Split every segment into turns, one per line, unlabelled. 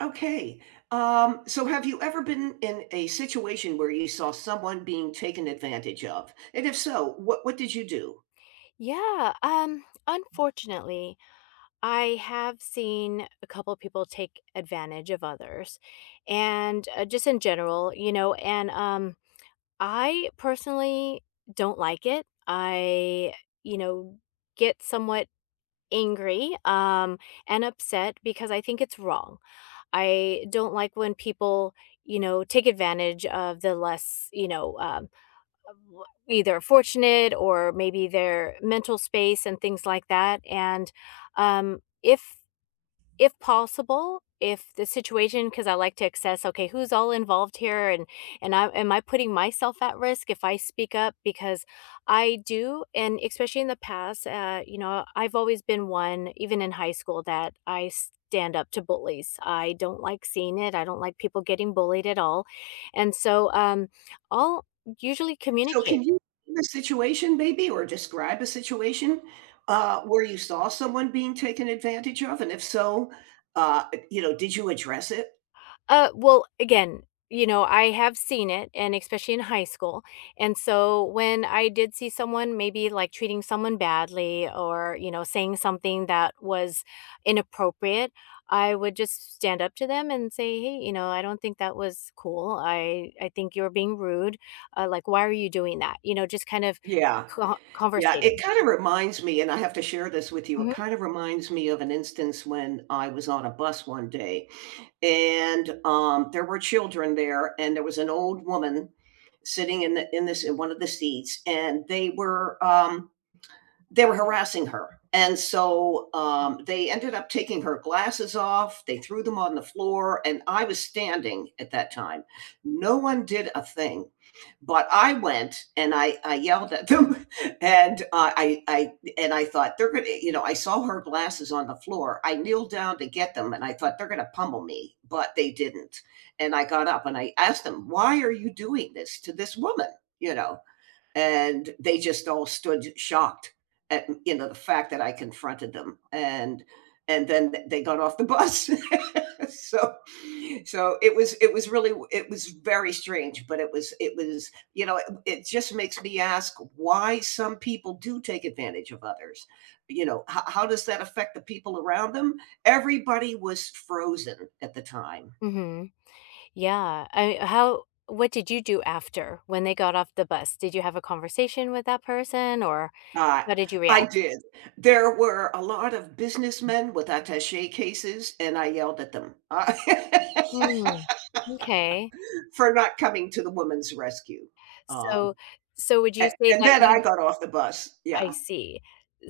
Okay. So have you ever been in a situation where you saw someone being taken advantage of? And if so, what did you do?
Yeah, unfortunately, I have seen a couple of people take advantage of others and just in general, and I personally don't like it. I, you know, get somewhat angry and upset because I think it's wrong. I don't like when people take advantage of the less, either fortunate or maybe their mental space and things like that and um, if if possible if the situation because I like to assess, okay, who's all involved here, and I am I putting myself at risk if I speak up? Because I do, and especially in the past, you know, I've always been one, even in high school, that I stand up to bullies. I don't like seeing it. I don't like people getting bullied at all. And so I'll usually
So
communicate.
can you name a situation maybe or describe a situation where you saw someone being taken advantage of? And if so, uh, you know, did you address it?
Well, again, you know, I have seen it, and especially in high school. And so when I did see someone maybe like treating someone badly or, you know, saying something that was inappropriate, I would just stand up to them and say, "Hey, you know, I don't think that was cool. I think you're being rude. Like, why are you doing that?" You know, just kind of
Yeah. Yeah, it
conversating.
kind of reminds me, and I have to share this with you. It
hmm
kind of reminds me of an instance when I was on a bus 1 day, and there were children there, and there was an old woman sitting in one of the seats, and they were harassing her. And so they ended up taking her glasses off. They threw them on the floor, and I was standing at that time. No one did a thing. But I went and I yelled at them, and I and I thought they're gonna, you know, I saw her glasses on the floor. I kneeled down to get them, and I thought they're gonna pummel me, but they didn't. And I got up and I asked them, "Why are you doing this to this woman?" You know, and they just all stood shocked at you know the fact that I confronted them and then they got off the bus. so so it was really it was very strange but it was you know it just makes me ask why some people do take advantage of others. You know, how does that affect the people around them? Everybody was frozen at the time.
hmm. Yeah. I how what did you do after when they got off the bus? Did you have a conversation with that person, or
I
how did you
I
react?
did. There were a lot of businessmen with attaché cases, and I yelled at them,
Mm, okay.
for not coming to the woman's rescue. Um,
So so would you
a
say
and
that
then I
you
got off the bus.
I
Yeah.
see.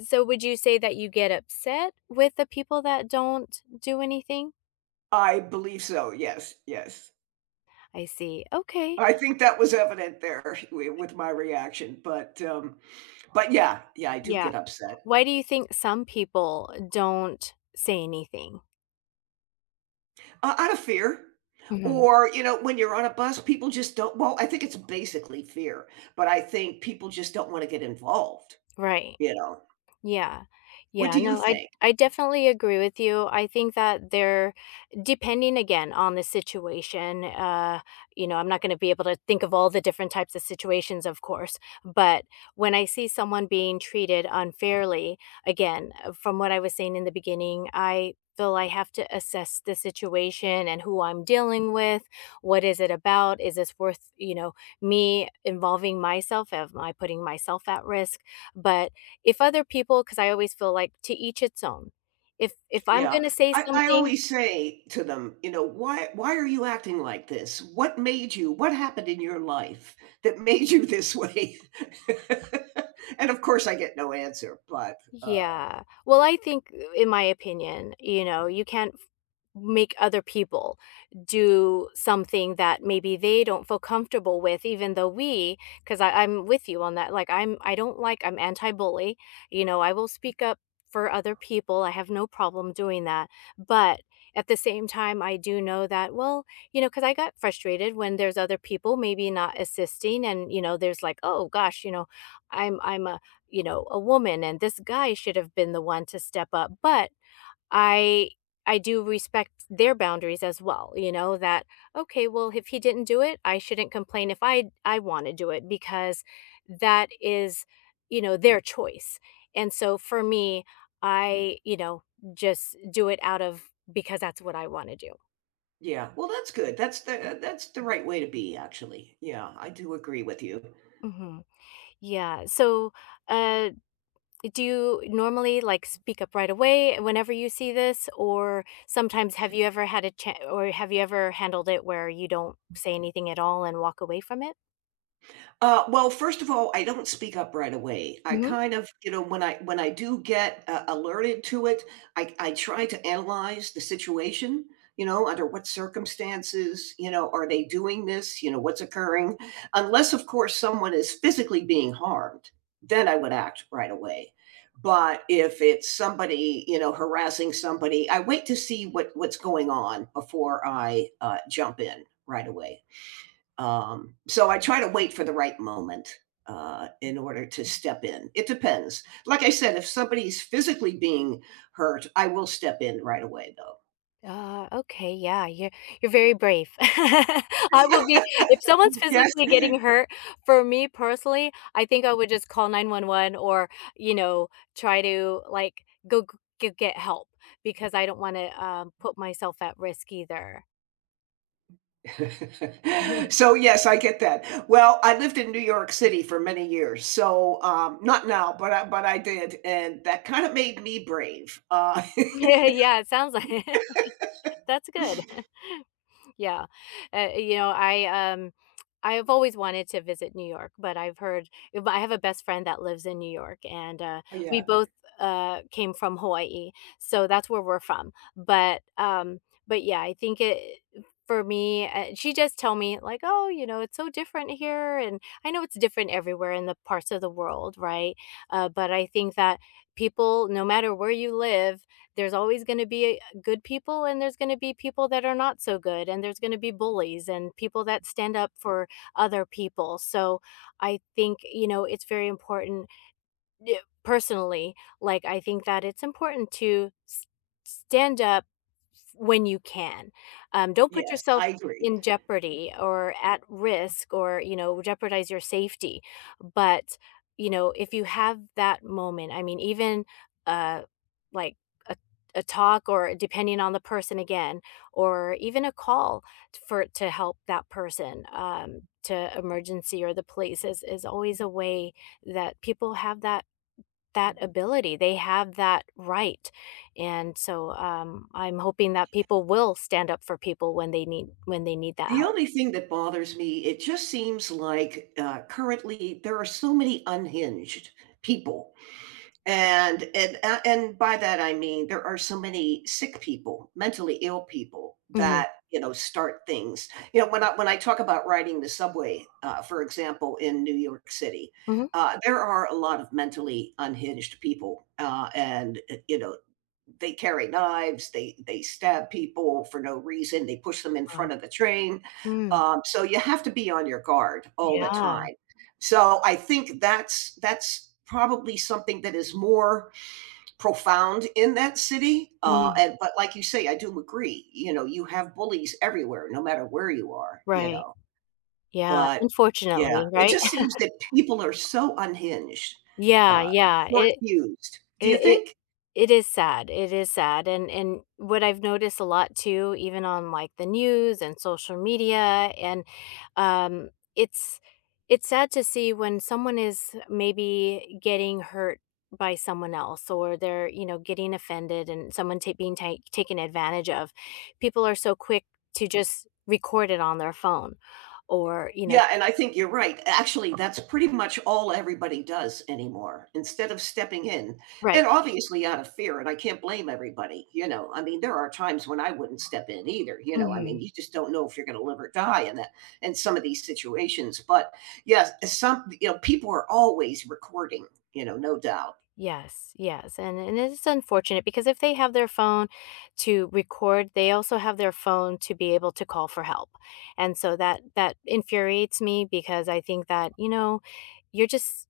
So would you say that you get upset with the people that don't do anything?
I believe so. Yes, yes.
I see. Okay.
I think that was evident there wi with my reaction, but, um, but yeah, yeah, I do
Yeah.
get upset.
Why do you think some people don't say anything?
Out of fear.
Mhm.
Or, you know, when you're on a bus, people just don't well, I think it's basically fear, but I think people just don't wanna get involved,
Right.
you know?
Yeah.
What do
Yeah,
you
no, I
think?
I definitely agree with you. I think that they're depending again on the situation, you know, I'm not gonna be able to think of all the different types of situations, of course, but when I see someone being treated unfairly, again, from what I was saying in the beginning, I feel I have to assess the situation and who I'm dealing with. What is it about? Is this worth, you know, me involving myself? Am I putting myself at risk? But if other people, because I always feel like to each its own. If I'm
Yeah.
gonna say
I
something
always say to them, you know, "Why are you acting like this? What made you what happened in your life that made you this way?" And, of course, I get no answer, but,
yeah. Well, I think in my opinion, you know, you can't make other people do something that maybe they don't feel comfortable with, even though we because I'm with you on that. Like, I'm I don't like, I'm anti-bully. You know, I will speak up for other people. I have no problem doing that. But at the same time, I do know that, well, you know, because I got frustrated when there's other people maybe not assisting, and you know, there's like, oh gosh, you know, I'm a, you know, a woman, and this guy should have been the one to step up. But I I do respect their boundaries as well, you know, that okay, well, if he didn't do it, I shouldn't complain if I want to do it, because that is, you know, their choice. And so for me, I, you know, just do it out of because that's what I want to do.
yeah. Well, that's good. That's the right way to be, actually. Yeah, I do agree with you.
Mhm. Yeah. So, uh do you normally, like, speak up right away whenever you see this, or sometimes have you ever had a chance, or have you ever handled it where you don't say anything at all and walk away from it?
Well, first of all, I don't speak up right away. I
Mhm.
kind of, you know, when I do get alerted to it, I try to analyze the situation. You know, under what circumstances, you know, are they doing this? You know, what's occurring? Unless, of course, someone is physically being harmed, then I would act right away. But if it's somebody, you know, harassing somebody, I wait to see what what's going on before I jump in right away. So I try to wait for the right moment in order to step in. It depends. Like I said, if somebody's physically being hurt, I will step in right away, though.
Ah, okay, yeah, you're very brave. I will be if someone's
Yes.
physically getting hurt, for me personally, I think I would just call 911 or, you know, try to, like, go g g get help because I don't wanna, put myself at risk either.
So, yes, I get that. Well, I lived in New York City for many years. So, not now, but I did. And that kind of made me brave.
Yeah, it sounds like that's good. Yeah. You know, I I've always wanted to visit New York, but I've heard I have a best friend that lives in New York, and uh, we
Yeah.
both came from Hawaii. So that's where we're from. But yeah, I think it for me, she just tell me like, "Oh, you know, it's so different here." And I know it's different everywhere in the parts of the world, right? But I think that people, no matter where you live, there's always going to be good people, and there's going to be people that are not so good, and there's going to be bullies and people that stand up for other people. So I think, you know, it's very important. Yeah, personally, like, I think that it's important to stand up when you can. Don't put
Yes,
yourself
I agree.
in jeopardy or at risk or, you know, jeopardize your safety. But, you know, if you have that moment, I mean, even uh, like, a, a talk or depending on the person again, or even a call for to help that person, to emergency or the police is always a way that people have that that ability. They have that right. And so, I'm hoping that people will stand up for people when they need that
The
help.
only thing that bothers me, it just seems like currently there are so many unhinged people. And by that I mean there are so many sick people, mentally ill people
Mhm,
that you know start things. You know when I talk about riding the subway, for example, in New York City,
mhm.
there are a lot of mentally unhinged people, and you know they carry knives, they stab people for no reason, they push them in
Wow.
front of the train.
Mm,
So you have to be on your guard all the
yeah.
time. So I think that's probably something that is more profound in that city.
Mm,
And but like you say, I do agree. You know, you have bullies everywhere, no matter where you are. You
right.
know,
Yeah,
but yeah,
unfortunately,
it
right?
just seems that people are so unhinged,
Yeah,
uh,
yeah,
short
it
fused.
it
Do you
it
think?
It is sad, and what I've noticed a lot too, even on, like, the news and social media, and, um, it's it's sad to see when someone is maybe getting hurt by someone else, or they're, you know, getting offended, and someone ta being ta taken advantage of. People are so quick to just record it on their phone, or, you know
Yeah, and I think you're right. Actually, that's pretty much all everybody does anymore instead of stepping in. And
Right.
obviously out of fear, and I can't blame everybody, you know. I mean, there are times when I wouldn't step in either, you know. I mean,
Mhm.
you just don't know if you're gonna live or die in that in some of these situations. But yes, some you know, people are always recording, you know, no doubt.
Yes, yes, and it's unfortunate because if they have their phone to record, they also have their phone to be able to call for help. And so that that infuriates me because I think that, you know, you're just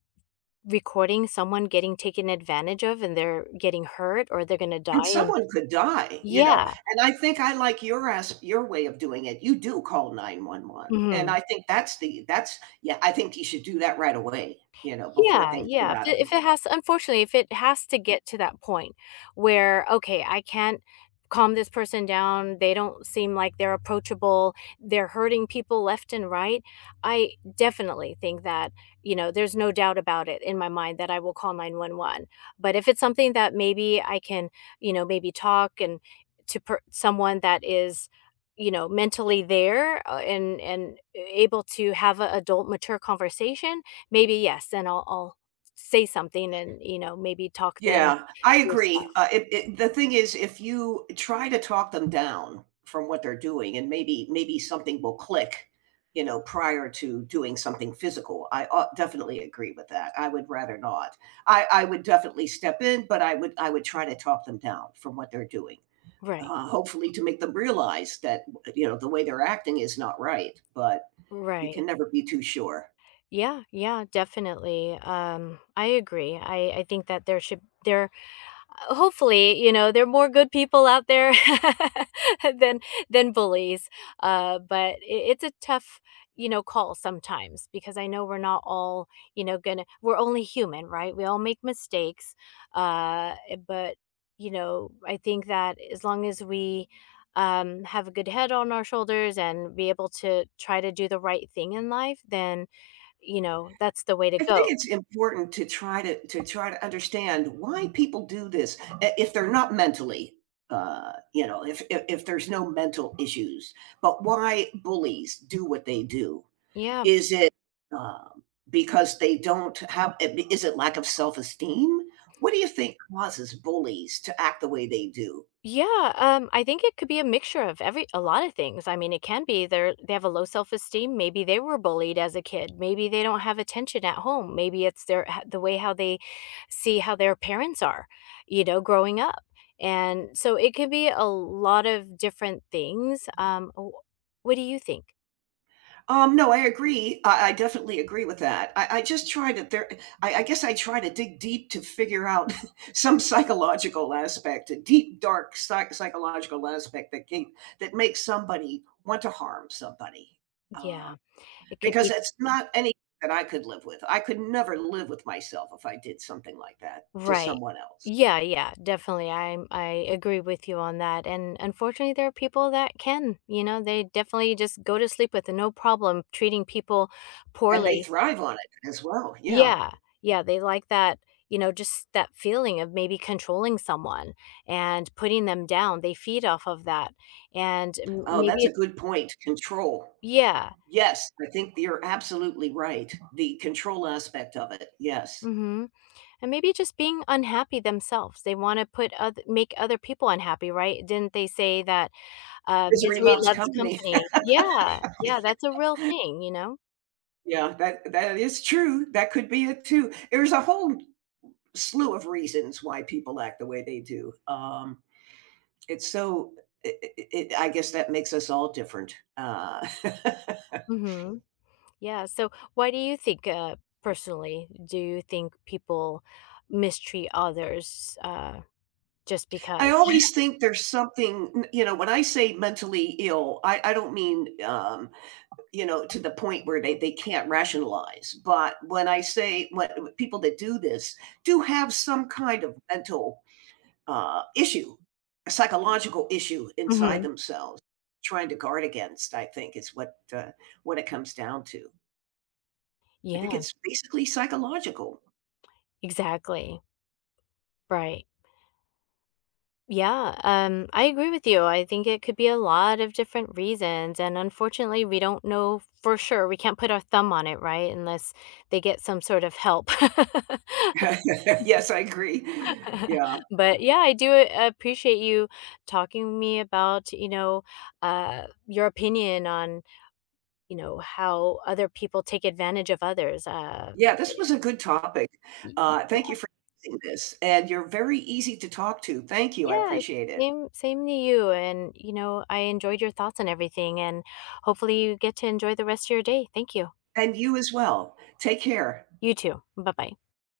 recording someone getting taken advantage of, and they're getting hurt or they're going to
And
die, and
someone could die, you know,
yeah.
and I think I like your way of doing it. You do call 911, and I
Mhm.
think that's the that's yeah, I think you should do that right away, you know, before
Yeah,
things get
yeah. If
out of
it
hand.
has unfortunately, if it has to get to that point where, okay, I can't calm this person down, they don't seem like they're approachable, they're hurting people left and right, I definitely think that, you know, there's no doubt about it in my mind that I will call 911. But if it's something that maybe I can, you know, maybe talk and to someone that is, you know, mentally there, and able to have an adult mature conversation. Maybe yes, and I'll say something and, you know, maybe talk them
Yeah, I
through
agree.
stuff.
It it The thing is, if you try to talk them down from what they're doing and maybe something will click, you know, prior to doing something physical. I, definitely agree with that. I would rather not. I would definitely step in, but I would try to talk them down from what they're doing,
Right,
hopefully to make them realize that you know the way they're acting is not right but you
right.
can never be too sure.
Yeah, yeah, definitely. I agree. I think that there should there hopefully, you know, there are more good people out there than than bullies. But I it's a tough, you know, call sometimes because I know we're not all, you know, gonna we're only human, right? We all make mistakes. Eh, but you know, I think that as long as we, have a good head on our shoulders and be able to try to do the right thing in life, then you know that's the way to
I think
go.
it's important to try to try to understand why people do this if they're not mentally you know if, if there's no mental issues but why bullies do what they do.
Yeah.
Is it um, because they don't have is it lack of self-esteem, what do you think causes bullies to act the way they do?
Yeah, I think it could be a mixture of every a lot of things. I mean, it can be they have a low self-esteem. Maybe they were bullied as a kid. Maybe they don't have attention at home. Maybe it's their the way how they see how their parents are, you know, growing up. And so it could be a lot of different things. Um, what do you think?
No, I agree. I definitely agree with that. I just try to there. I guess I try to dig deep to figure out some psychological aspect, a deep, dark psychological aspect that can, that makes somebody want to harm somebody. Um,
Yeah, it could
because
be
it's not anything that I could live with. I could never live with myself if I did something like that to
right.
someone else.
Yeah, yeah, definitely. I agree with you on that. And unfortunately, there are people that can, you know, they definitely just go to sleep with no problem treating people
And they
poorly.
thrive on it as well. Yeah.
Yeah. Yeah, they like that, you know, just that feeling of maybe controlling someone and putting them down. They feed off of that. And
Oh, that's
maybe
a
it's
good point. Control.
yeah.
Yes, I think you're absolutely right. The control aspect of it, yes.
Mm-hmm. And maybe just being unhappy themselves. They want to put other, make other people unhappy, right? Didn't they say that
Misery
misery
loves
loves
company.
company. Yeah, yeah, that's a real thing, you know?
Yeah, that that is true. That could be it too. There's a whole slew of reasons why people act the way they do. It's so. It, it, I guess that makes us all different.
Mhm. Yeah, so why do you think, personally, do you think people mistreat others, just
I
because?
always think there's something. You know, when I say mentally ill, I don't mean you know, to the point where they can't rationalize. But when I say when people that do this do have some kind of mental issue, a psychological issue inside
Mhm.
themselves, trying to guard against. I think is what it comes down to. I think
Yeah,
it's basically psychological.
exactly, right. Yeah, I agree with you. I think it could be a lot of different reasons, and unfortunately, we don't know for sure. We can't put our thumb on it, right? Unless they get some sort of help.
Yes, I agree. Yeah,
But yeah, I do a appreciate you talking with me about, you know, your opinion on, you know, how other people take advantage of others.
yeah. This was a good topic.
Y y
Thank you
yeah.
for using this, and you're very easy to talk to. Thank you. I
Yes,
appreciate it,
same same to you, and, you know, I enjoyed your thoughts and everything, and hopefully you get to enjoy the rest of your day. Thank you.
and you as well. Take care.
You too. Bye-bye.